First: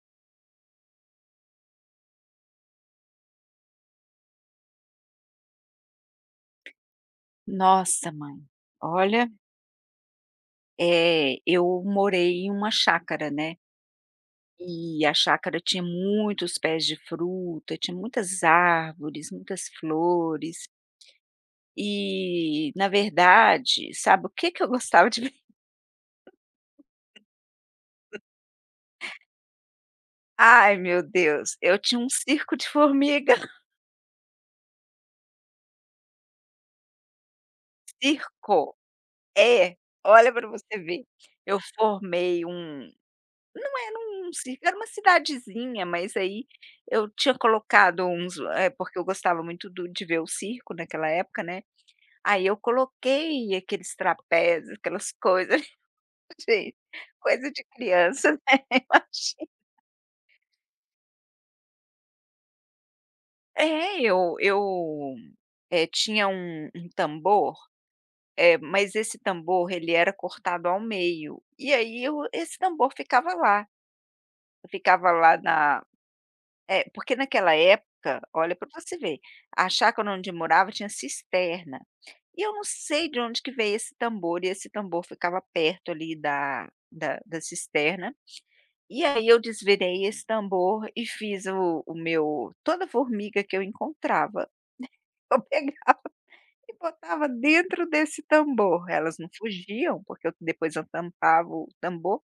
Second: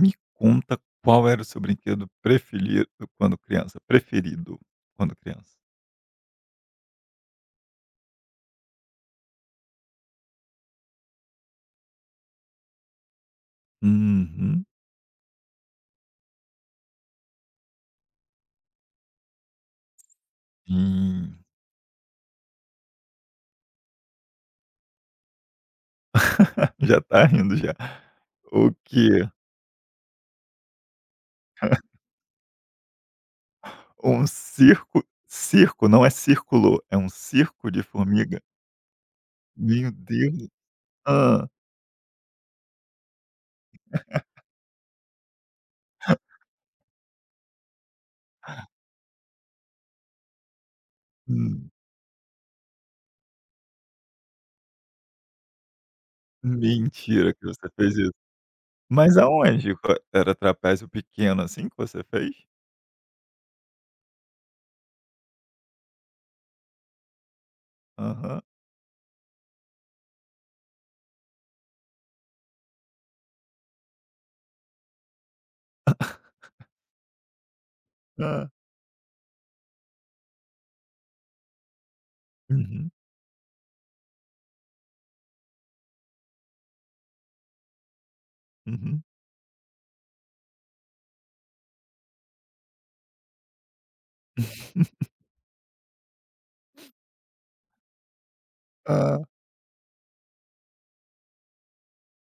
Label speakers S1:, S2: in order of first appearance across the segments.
S1: Me conta qual era o seu brinquedo preferido quando criança. Preferido quando criança.
S2: Nossa, mãe, olha, eu morei em uma chácara, né,
S1: Uhum.
S2: e a chácara tinha muitos pés de fruta, tinha muitas árvores, muitas flores.
S1: Hum.
S2: E na verdade, sabe o que que eu gostava de ver?
S1: Já tá rindo já. O quê?
S2: Ai, meu Deus, eu tinha um circo de formiga,
S1: Um circo circo, não é círculo, é um circo de formiga.
S2: circo, é,
S1: Meu
S2: olha para
S1: Deus.
S2: você ver,
S1: Hã.
S2: eu formei um É, num ci era uma cidadezinha, mas aí eu tinha colocado porque eu gostava muito do de ver o circo naquela época, né.
S1: Hum.
S2: Aí eu coloquei aqueles trapézios, aquelas coisas, gente,
S1: Mentira que
S2: coisa de
S1: você fez isso.
S2: criança, né,
S1: Mas
S2: imagina.
S1: aonde? Qua era trapézio pequeno, assim, que você fez?
S2: É, eu tinha um tambor.
S1: Aham.
S2: Mas esse tambor ele era cortado ao meio, e aí eu esse tambor ficava lá, ficava lá na porque naquela época,
S1: Hã.
S2: olha para você ver, a chácara onde eu morava tinha cisterna, e eu não
S1: Uhum,
S2: sei de onde que veio esse tambor, e esse tambor ficava perto ali da cisterna.
S1: uhum.
S2: E aí eu desvirei esse tambor e fiz o meu toda formiga que eu encontrava, eu pegava e botava dentro desse tambor, elas
S1: Hã.
S2: não fugiam, porque eu depois eu tampava o tambor,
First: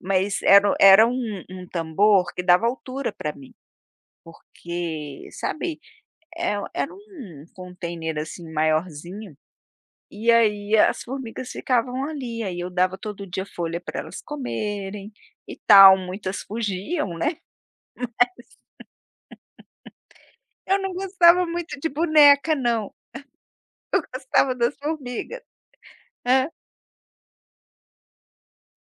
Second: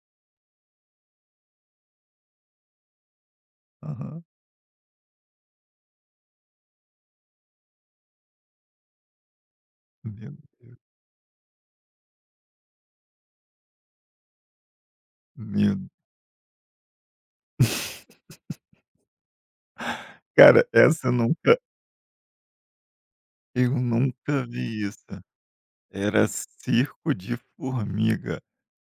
S2: mas era um tambor que dava altura para mim,
S1: Aham.
S2: porque sabe era um container, assim, maiorzinho. E
S1: Meu
S2: aí as formigas ficavam ali, aí eu dava todo dia folha para elas comerem e
S1: meu
S2: tal, muitas fugiam, né.
S1: Cara,
S2: Eu não
S1: essa eu
S2: gostava
S1: nunca
S2: muito de boneca não,
S1: eu
S2: eu
S1: nunca
S2: gostava das
S1: vi isso.
S2: formigas.
S1: Era
S2: Hã.
S1: circo de formiga.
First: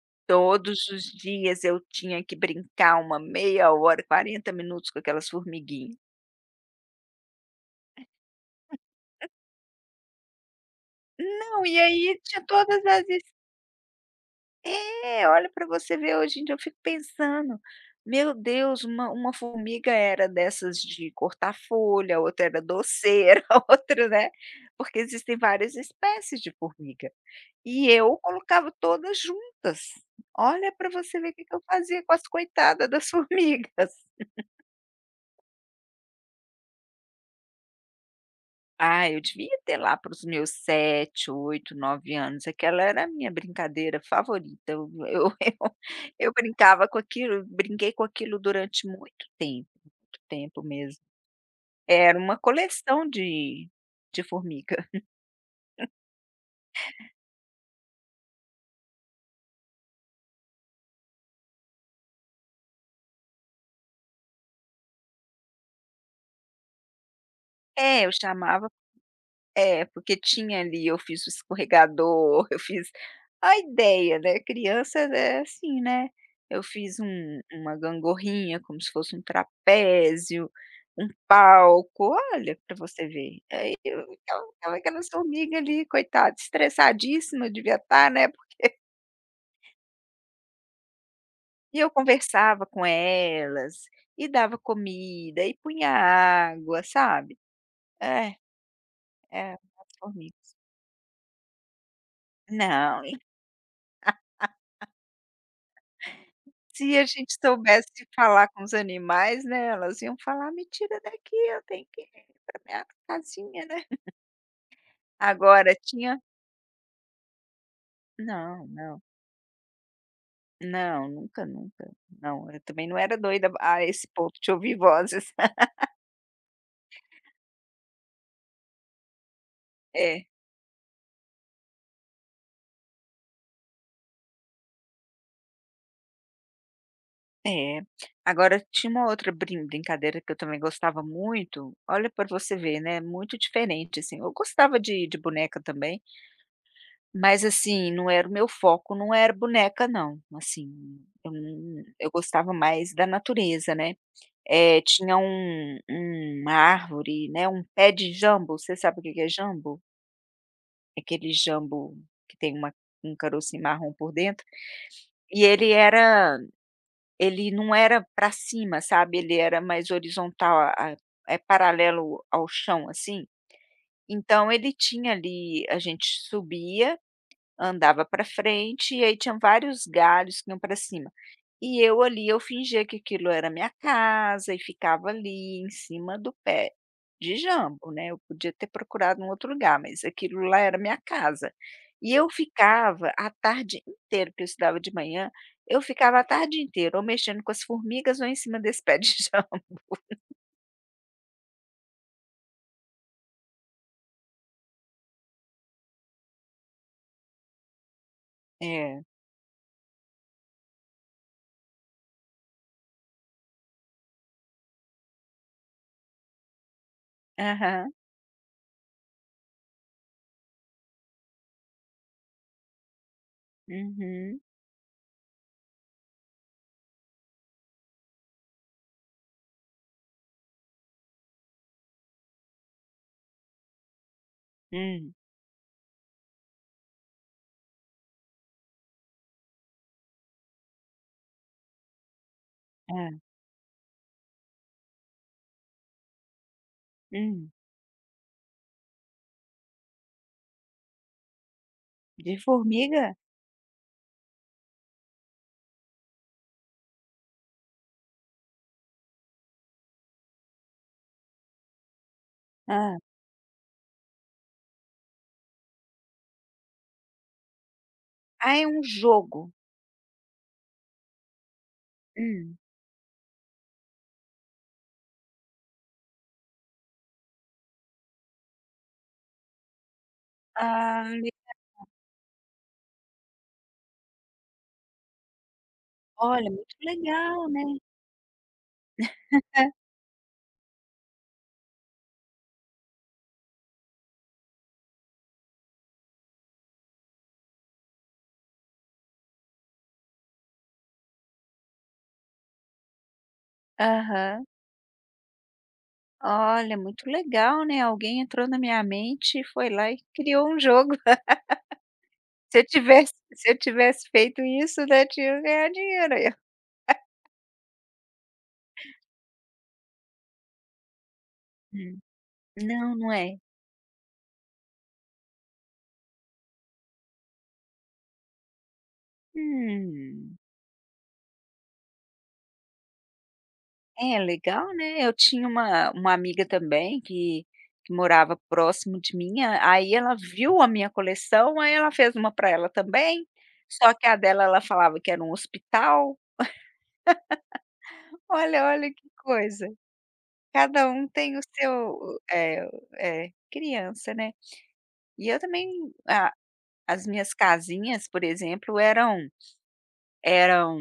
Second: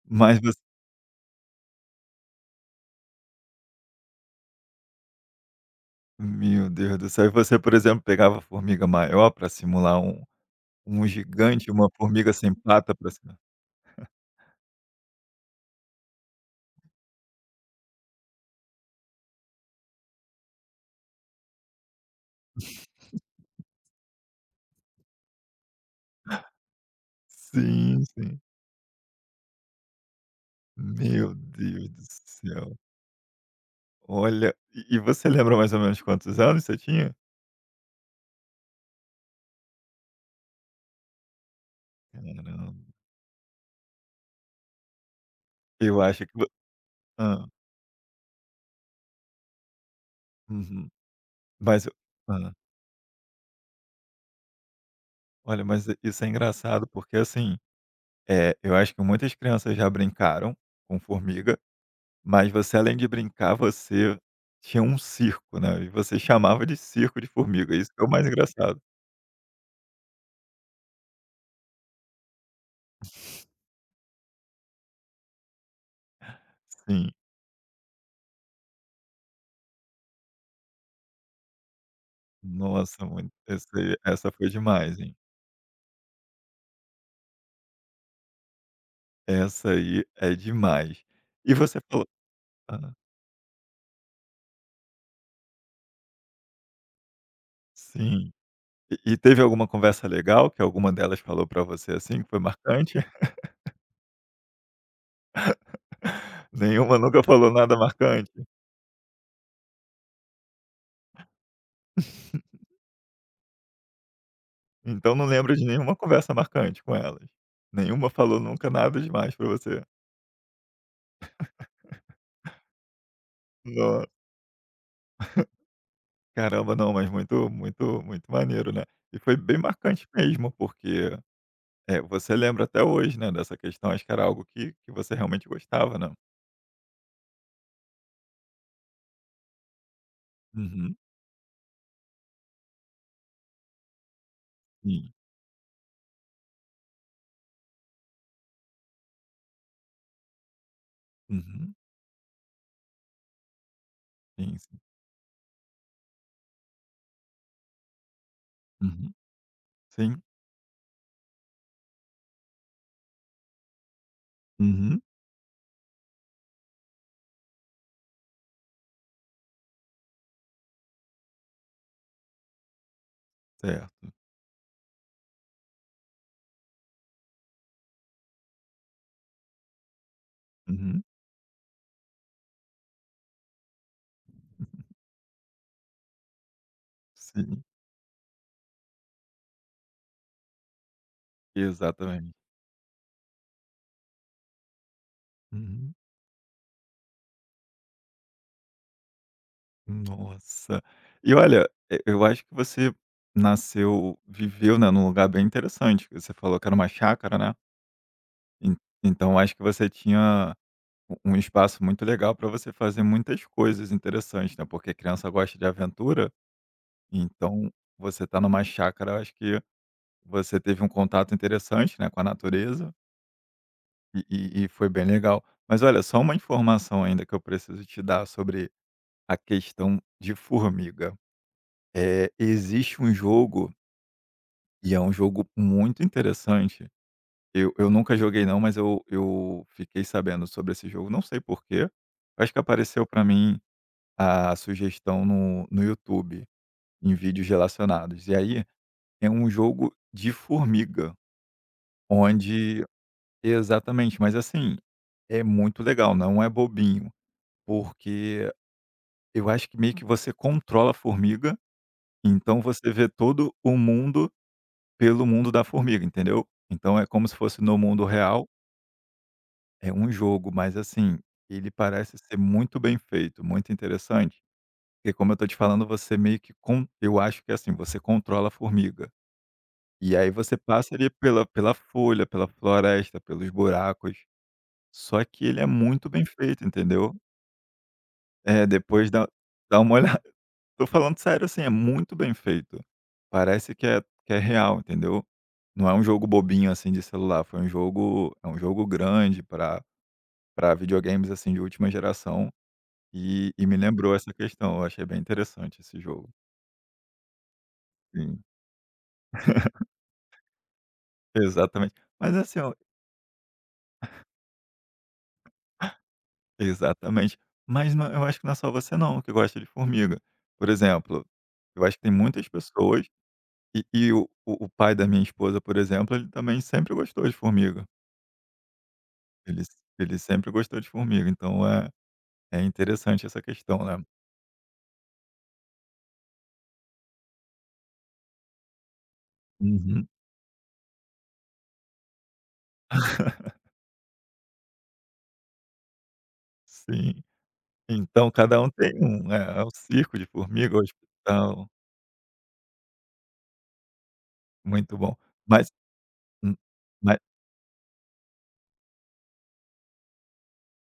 S1: Mas você
S2: Todos os dias eu tinha que brincar uma meia hora, 40 minutos com aquelas formiguinhas.
S1: Meu Deus do céu. E você, por exemplo, pegava formiga maior para simular um
S2: Não,
S1: gigante,
S2: e
S1: uma
S2: aí
S1: formiga
S2: tinha
S1: sem
S2: todas
S1: pata
S2: as
S1: para cima.
S2: É, olha para você ver, hoje em dia eu fico pensando: "Meu Deus, uma formiga era dessas de cortar folha, outra era doceira, outra, né", porque existem várias espécies de formiga. E
S1: Sim,
S2: eu
S1: sim.
S2: colocava todas juntas. Olha para você ver
S1: Meu
S2: o que que eu
S1: Deus
S2: fazia
S1: do
S2: com as
S1: céu.
S2: coitadas das formigas.
S1: Olha, e você lembra mais ou menos quantos anos você tinha?
S2: Ah, eu devia ter lá para os meus 7, 8, 9 anos,
S1: Caramba.
S2: aquela era a minha brincadeira favorita, eu eu
S1: Eu acho
S2: eu
S1: que vo
S2: brincava com aquilo,
S1: hã.
S2: brinquei com aquilo durante muito tempo
S1: Uhum.
S2: mesmo.
S1: Mas eu
S2: Era uma
S1: hã.
S2: coleção de formiga.
S1: Olha, mas isso é engraçado, porque assim. É, eu acho que muitas crianças já brincaram com formiga, mas você além de brincar, você tinha um circo, né, e você chamava de circo de formiga, isso que
S2: É,
S1: é o mais engraçado.
S2: Porque tinha ali, eu fiz o escorregador, eu fiz a ideia, né, criança é assim, né, eu fiz
S1: Sim,
S2: uma gangorrinha como se fosse um trapézio, um palco, olha para
S1: nossa,
S2: você
S1: muito
S2: ver.
S1: essa
S2: Aí
S1: aí
S2: eu
S1: essa foi
S2: então estava
S1: demais,
S2: aquelas
S1: hein.
S2: formiga ali coitada estressadíssima devia estar, né,
S1: Essa aí é demais. E
S2: e
S1: você
S2: eu
S1: falou
S2: conversava com
S1: Hã,
S2: elas, e dava comida, e punha água, sabe.
S1: sim.
S2: É,
S1: E teve
S2: é,
S1: alguma
S2: as
S1: conversa legal
S2: formigas.
S1: que alguma delas falou pra você, assim, que foi marcante?
S2: Não. Se
S1: Nenhuma
S2: a
S1: nunca
S2: gente
S1: falou nada
S2: soubesse
S1: marcante?
S2: falar com os animais, né, elas iam falar: "Me tira daqui, eu tenho que ir pra minha casinha", né.
S1: Então não lembra de
S2: Agora
S1: nenhuma
S2: tinha
S1: conversa marcante com elas? Nenhuma falou
S2: Não,
S1: nunca nada
S2: não,
S1: demais pra você?
S2: não, nunca, nunca. Não, eu também não era doida a
S1: No
S2: esse ponto de ouvir vozes.
S1: Caramba, não, mas muito muito muito maneiro, né. E foi bem marcante
S2: É,
S1: mesmo, porque, você lembra até hoje, né, dessa questão, acho que era algo que você realmente gostava, né?
S2: é. Agora tinha uma outra brincadeira que eu também
S1: Uhum,
S2: gostava muito, olha para você ver, né, muito diferente, assim. Eu gostava de
S1: sim.
S2: de boneca também. Mas assim, não era o meu foco, não era boneca não, assim, eu
S1: Uhum,
S2: não eu gostava mais da natureza, né.
S1: sim, sim.
S2: Tinha uma árvore, né, um pé de jambo, você sabe o que
S1: Uhum,
S2: que é jambo?
S1: sim.
S2: É aquele jambo que tem uma um carocinho marrom por dentro.
S1: Uhum,
S2: E ele não era para cima, sabe, ele era mais horizontal, a é paralelo ao chão, assim.
S1: certo.
S2: Então ele tinha ali, a gente subia. Andava para frente e aí tinham vários galhos que iam para
S1: Uhum,
S2: cima. E eu ali, eu fingia que aquilo era minha casa e ficava ali em cima do pé de
S1: sim,
S2: jambo, né. Eu podia ter procurado um outro lugar, mas aquilo lá era minha casa. E eu
S1: exatamente.
S2: ficava a tarde inteira, porque eu estudava de manhã. Eu
S1: Uhum.
S2: ficava a tarde inteira ou mexendo com as formigas ou em cima desse pé de jambo.
S1: Nossa. E olha, e eu acho que você nasceu viveu, né, num lugar bem interessante, que você falou que era uma chácara, né, en
S2: É.
S1: então acho que você tinha um espaço muito legal para você fazer muitas coisas interessantes, né, porque criança gosta de aventura, então
S2: Aham.
S1: você tá numa chácara, eu acho que você teve um contato interessante, né, com a natureza e
S2: Uhum.
S1: e e foi bem legal. Mas olha, só uma informação ainda que eu preciso te dar sobre a questão de formiga. Existe um jogo, e é um
S2: Hum.
S1: jogo muito interessante, eu nunca joguei não, mas eu fiquei sabendo sobre esse jogo, não sei porquê, acho que apareceu
S2: Hã.
S1: para mim a sugestão no YouTube, em vídeos
S2: Hum.
S1: relacionados. E aí, é um jogo de formiga,
S2: De
S1: onde
S2: formiga?
S1: exatamente, mas assim, é muito legal, não é bobinho, porque eu acho que meio que você controla a formiga, então você
S2: ah,
S1: vê todo o mundo pelo mundo da formiga, entendeu? Então é como se fosse no mundo real,
S2: Ah, é um jogo.
S1: é um jogo, mas assim, ele parece ser
S2: Hum.
S1: muito bem feito, muito interessante, porque como eu tô te falando, você meio que con eu acho que, é assim, você controla a formiga, e aí você passa
S2: Ah,
S1: ali
S2: le
S1: pela folha, pela floresta, pelos buracos, só que ele é muito bem
S2: Olha,
S1: feito,
S2: muito
S1: entendeu?
S2: legal, né.
S1: É, depois dá
S2: É.
S1: dá uma. Tô falando sério, assim, é muito bem feito. Parece que é real, entendeu. Não é um jogo bobinho, assim, de celular, foi um jogo é um jogo grande para videogames, assim, de última geração, e me lembrou essa
S2: Aham.
S1: questão, eu achei bem interessante esse jogo.
S2: Olha, muito legal, né, alguém
S1: Sim,
S2: entrou na minha mente e foi lá e criou um jogo.
S1: exatamente. Mas assim, ó.
S2: Se eu tivesse feito isso, né, tinha ganhado dinheiro aí.
S1: Exatamente. Mas não, eu acho que não é só você não que gosta de formiga. Por exemplo, eu acho
S2: Hum.
S1: que tem muitas
S2: Não,
S1: pessoas
S2: não é.
S1: e o pai da minha esposa, por exemplo, ele também sempre gostou de formiga. Ele ele
S2: Hum.
S1: sempre gostou de formiga, então é interessante essa questão, né.
S2: É, legal, né. Eu tinha uma amiga também que morava próximo de mim. A aí
S1: Uhum.
S2: ela viu a minha coleção, aí ela fez uma para ela também, só que a dela ela falava que era um hospital.
S1: Sim. Então cada
S2: Olha,
S1: um
S2: olha
S1: tem
S2: que
S1: um, é
S2: coisa.
S1: o circo de formiga, o
S2: Cada um tem o
S1: hospital,
S2: seu, é, é, criança, né.
S1: muito bom.
S2: E eu também
S1: Mas
S2: a
S1: hum,
S2: as
S1: mas
S2: minhas casinhas, por exemplo, eram eram,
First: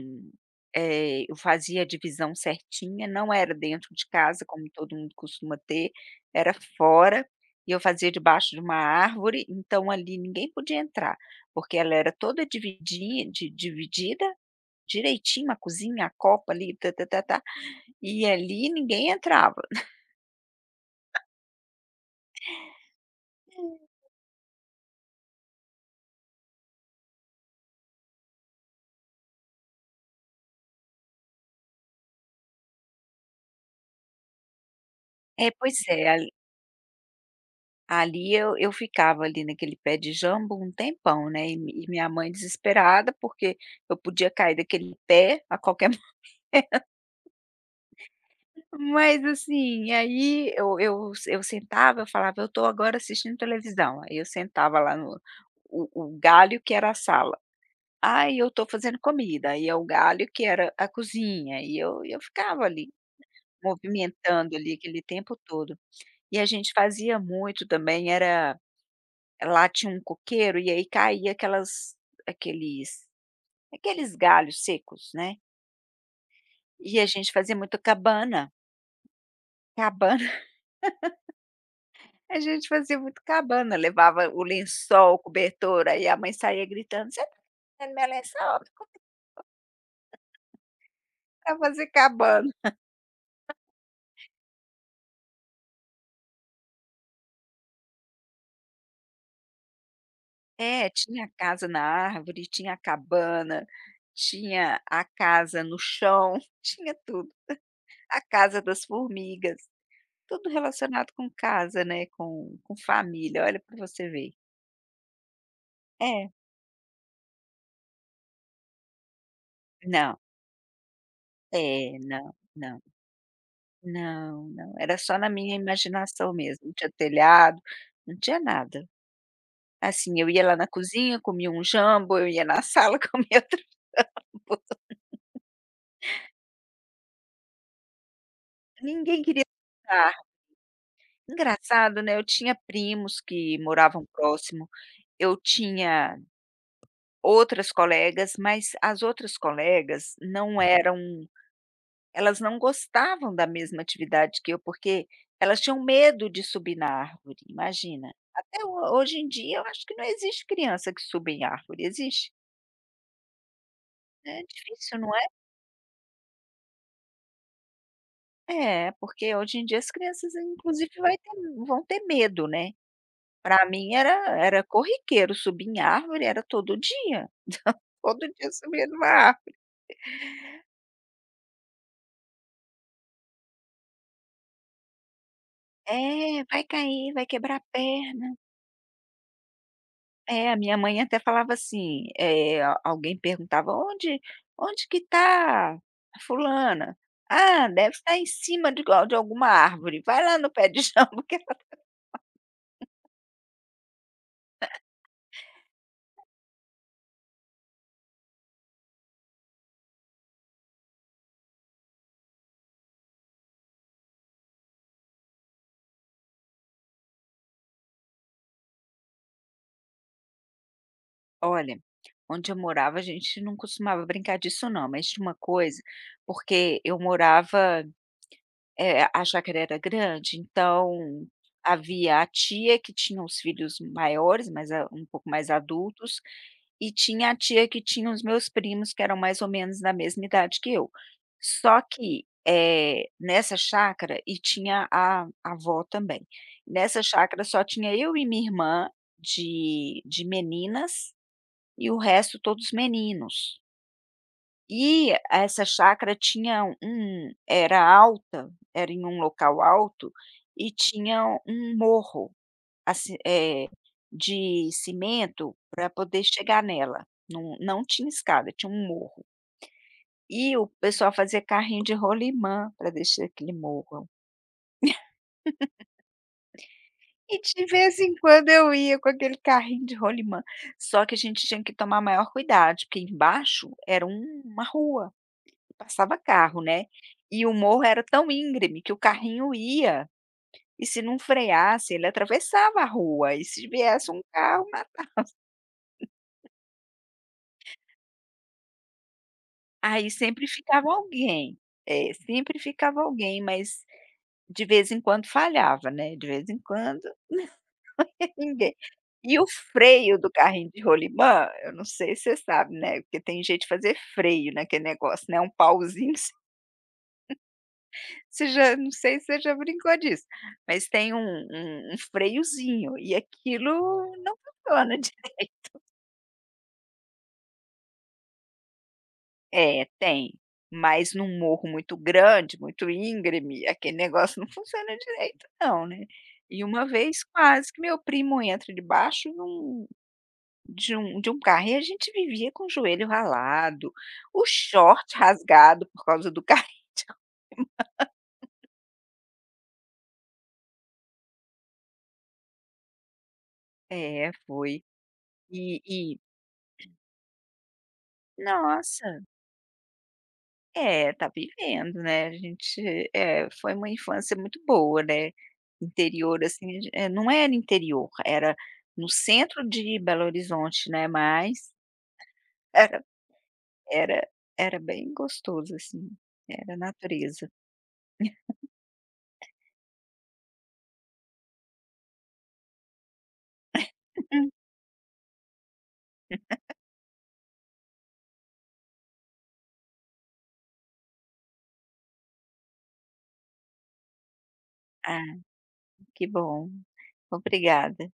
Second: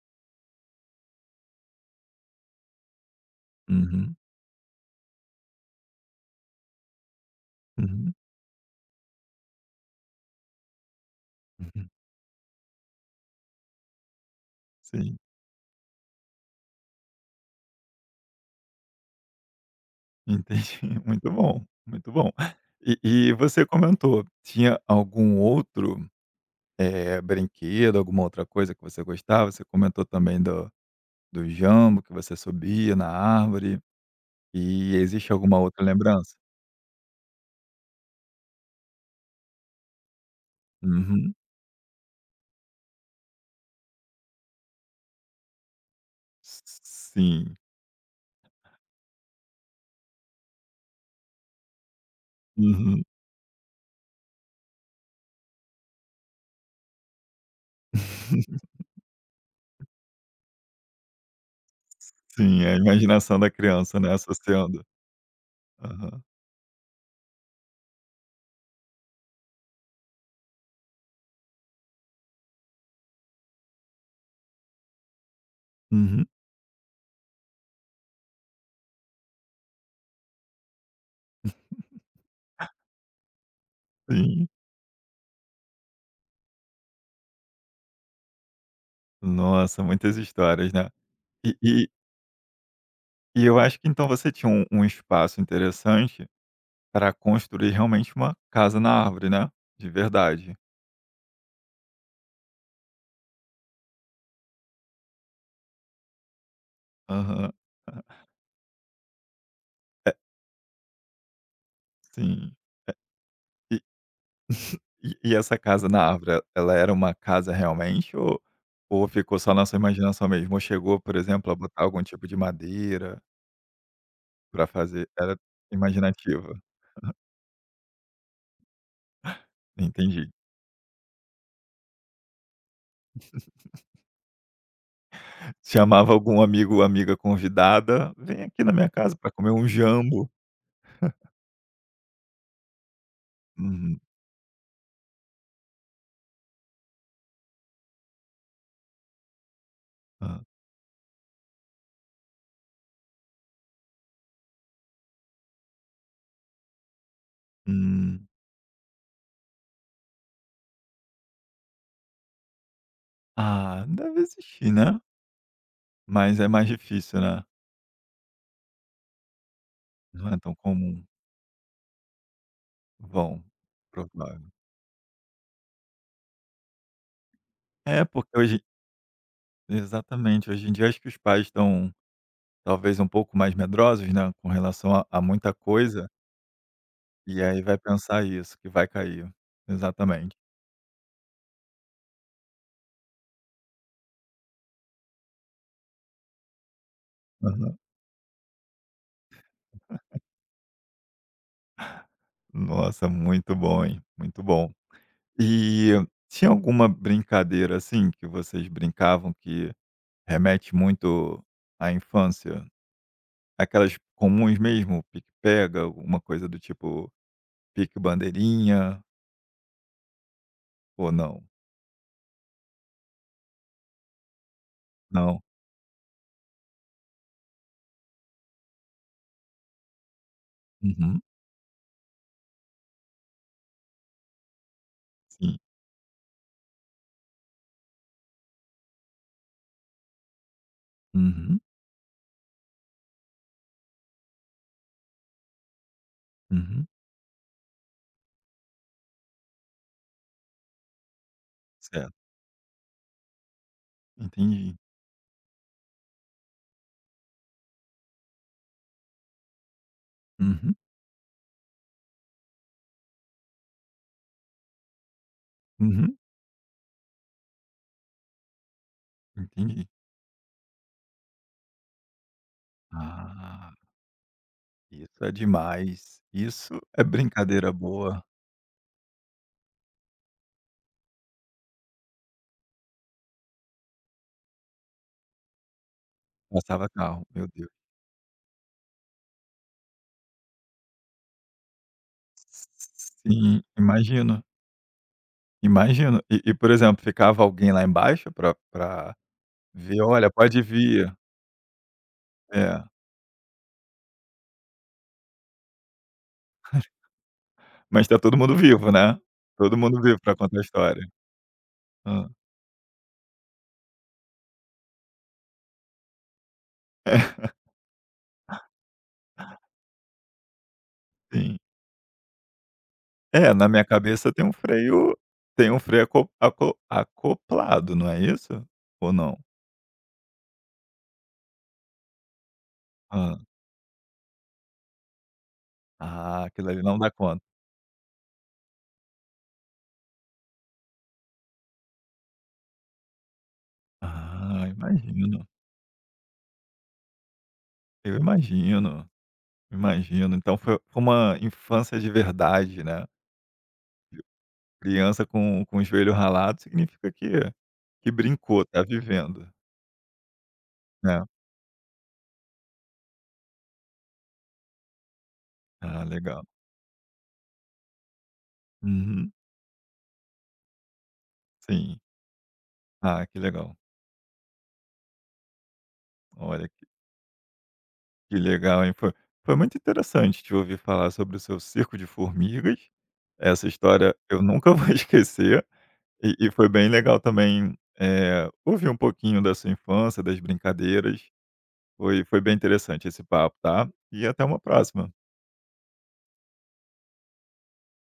S2: eh, eu fazia a divisão certinha, não era dentro de
S1: uhum,
S2: casa, como todo mundo costuma ter, era fora, e eu fazia
S1: uhum,
S2: debaixo de uma árvore, então ali ninguém podia entrar, porque
S1: uhum.
S2: ela era toda dividida
S1: Sim,
S2: direitinho, a cozinha, a copa ali, tá tá tá tá, e ali ninguém entrava.
S1: entendi. Muito bom, muito bom. E e você comentou, tinha algum outro, brinquedo, alguma outra coisa que você gostava? Você comentou também do jambo, que você subia na árvore. E existe
S2: É,
S1: alguma
S2: pois
S1: outra
S2: é.
S1: lembrança?
S2: Ali eu ficava ali naquele pé de jambo um tempão,
S1: Uhum.
S2: né, e mi e minha mãe desesperada, porque eu podia cair daquele pé a qualquer
S1: S
S2: momento.
S1: sim.
S2: Mas assim, aí eu sentava, eu falava: "Eu estou agora
S1: Uhum.
S2: assistindo televisão", aí eu sentava lá no o galho que era a sala. "Ai, eu estou fazendo comida", aí é o galho que era a cozinha, e eu
S1: Sim,
S2: ficava
S1: é a
S2: ali
S1: imaginação da criança, né,
S2: movimentando ali
S1: associando.
S2: aquele tempo todo.
S1: Aham.
S2: E a gente fazia muito também era Lá tinha um coqueiro e aí caía aquelas aqueles aqueles galhos secos, né.
S1: Uhum,
S2: E a gente fazia muito cabana, cabana, a gente fazia muito cabana, levava o
S1: sim.
S2: lençol, o cobertor, aí a mãe saía gritando: "Você tá vendo meu lençol?
S1: Nossa, muitas histórias, né. E
S2: Como vai fazer
S1: e
S2: cabana?".
S1: e eu acho que então você tinha um espaço interessante para construir realmente uma casa na árvore, né, de verdade.
S2: É, tinha casa na árvore, tinha cabana, tinha a casa no chão, tinha tudo.
S1: Aham.
S2: A casa das formigas,
S1: É,
S2: tudo relacionado com casa, né,
S1: sim.
S2: com família, olha pra você ver.
S1: E essa casa na
S2: É.
S1: árvore, ela era uma casa realmente ou ficou só na sua
S2: Não,
S1: imaginação mesmo? Ou chegou, por exemplo, a botar
S2: é,
S1: algum tipo
S2: não,
S1: de
S2: não,
S1: madeira
S2: não,
S1: para
S2: não, era
S1: fazer?
S2: só na
S1: Era
S2: minha imaginação
S1: imaginativa,
S2: mesmo, não tinha telhado, não tinha nada. Assim, eu
S1: entendi.
S2: ia lá na cozinha, comia um jambo, eu ia na sala, comia outro. Coisa.
S1: Chamava algum amigo ou amiga convidada: "Vem aqui na minha casa
S2: Ninguém
S1: para
S2: queria
S1: comer um
S2: ajudar.
S1: jambo".
S2: Engraçado, né, eu tinha primos que
S1: Uhum.
S2: moravam próximo, eu tinha outras colegas, mas as outras colegas
S1: Hã.
S2: não eram elas não gostavam da mesma atividade que eu, porque elas tinham medo de subir na árvore, imagina.
S1: Hum.
S2: Até ho hoje em dia eu acho que não existe criança que suba em árvore, existe?
S1: Ah, deve
S2: Né. É
S1: existir,
S2: difícil,
S1: né.
S2: não é?
S1: Mas é mais difícil, né.
S2: É, porque hoje em dia as
S1: Não
S2: crianças
S1: é tão
S2: inclusive
S1: comum.
S2: vai ter vão ter medo, né.
S1: Bom,
S2: Para mim era
S1: provável.
S2: era corriqueiro subir em árvore, era
S1: É,
S2: todo
S1: porque
S2: dia
S1: hoje.
S2: subia numa árvore.
S1: Exatamente, hoje em dia acho que os pais estão talvez um pouco mais medrosos, né, com relação a muita coisa,
S2: É, vai cair, vai
S1: e
S2: quebrar
S1: aí
S2: a
S1: vai pensar
S2: perna.
S1: isso, que vai cair. Exatamente.
S2: É, a minha mãe até falava assim, eh, a alguém perguntava: "Onde que está fulana?". "Ah,
S1: Aham.
S2: deve estar em cima de igual de alguma árvore, vai lá no pé de jambo que ela."
S1: Nossa, muito bom, hein, muito bom. E tinha alguma brincadeira, assim, que vocês brincavam que remete muito à infância? Aquelas comuns mesmo, pique-pega, alguma coisa do tipo pique-bandeirinha ou não?
S2: Olha, onde eu morava a gente não costumava brincar disso não, mas tinha uma
S1: Não?
S2: coisa, porque eu morava é, a chácara era grande,
S1: Uhum,
S2: então havia a tia que tinha os filhos maiores, mas a um pouco mais
S1: sim.
S2: adultos, e tinha a tia que tinha os meus primos, que eram mais ou menos da mesma idade que eu.
S1: Uhum,
S2: Só que, nessa chácara tinha a avó também.
S1: uhum,
S2: Nessa chácara só tinha eu e minha irmã de meninas e o
S1: certo,
S2: resto todos meninos.
S1: entendi.
S2: E essa chácara tinha um era alta, era em um local alto e
S1: Uhum,
S2: tinha um morro, assim, de cimento para
S1: uhum,
S2: poder chegar nela. Não, não tinha escada, tinha um morro.
S1: entendi.
S2: E o pessoal fazia carrinho de rolimã para descer aquele
S1: Ah,
S2: morro.
S1: isso é demais. Isso é
S2: E de
S1: brincadeira
S2: vez em
S1: boa.
S2: quando eu ia com aquele carrinho de rolimã, só que a gente tinha que tomar maior cuidado, porque embaixo era uma rua. Passava carro, né.
S1: Passava carro,
S2: E
S1: meu
S2: o
S1: Deus.
S2: morro era tão íngreme que o carrinho ia, e se não freasse, ele atravessava a rua, e
S1: Sim,
S2: se viesse um
S1: imagino,
S2: carro,
S1: imagino. E, por exemplo, ficava alguém lá embaixo pra ver:
S2: aí
S1: "Olha,
S2: sempre
S1: pode
S2: ficava
S1: vir".
S2: alguém. É, sempre
S1: É,
S2: ficava alguém, mas de vez em quando falhava, né, de vez em quando
S1: mas tá todo mundo
S2: ninguém.
S1: vivo, né.
S2: E o
S1: Todo mundo
S2: freio
S1: vivo
S2: do
S1: pra contar a
S2: carrinho de
S1: história.
S2: rolimã, eu não sei se
S1: Hã.
S2: você sabe, né, porque tem jeito de fazer freio naquele negócio, né, um pauzinho. Você já Não sei se você já brincou disso, mas tem um
S1: Sim.
S2: um freiozinho e
S1: É, na
S2: aquilo
S1: minha cabeça
S2: não
S1: tem um
S2: funciona
S1: freio
S2: direito.
S1: tem um freio acoplado, não é isso? Ou não?
S2: É, tem, mas num morro muito grande, muito
S1: Hã.
S2: íngreme, aquele negócio não funciona direito não, né.
S1: Ah,
S2: E
S1: aquilo ali
S2: uma
S1: não dá
S2: vez
S1: conta.
S2: quase que meu primo entra debaixo de um carro e a gente vivia com o joelho ralado, o
S1: Ah,
S2: short
S1: imagino.
S2: rasgado por causa do carro.
S1: Eu imagino, imagino. Então foi uma infância de verdade, né.
S2: É, foi.
S1: Criança com
S2: E
S1: o joelho
S2: e
S1: ralado significa que brincou, tá
S2: Nossa.
S1: vivendo,
S2: É,
S1: né.
S2: tá vivendo, né, a gente foi uma infância muito boa, né,
S1: Ah,
S2: interior
S1: legal.
S2: assim, não era interior, era no
S1: Uhum,
S2: centro de Belo Horizonte, né, mas
S1: sim.
S2: era
S1: Ah, que legal.
S2: era era bem gostoso, assim,
S1: Olha,
S2: era
S1: que
S2: natureza.
S1: que legal, hein. Foi muito interessante te ouvir falar sobre o seu circo de formigas. Essa história eu nunca vou esquecer e foi bem legal também, ouvir um pouquinho da sua infância, das brincadeiras. Foi bem interessante esse papo, tá? E até uma próxima.
S2: Ah, que bom, obrigada.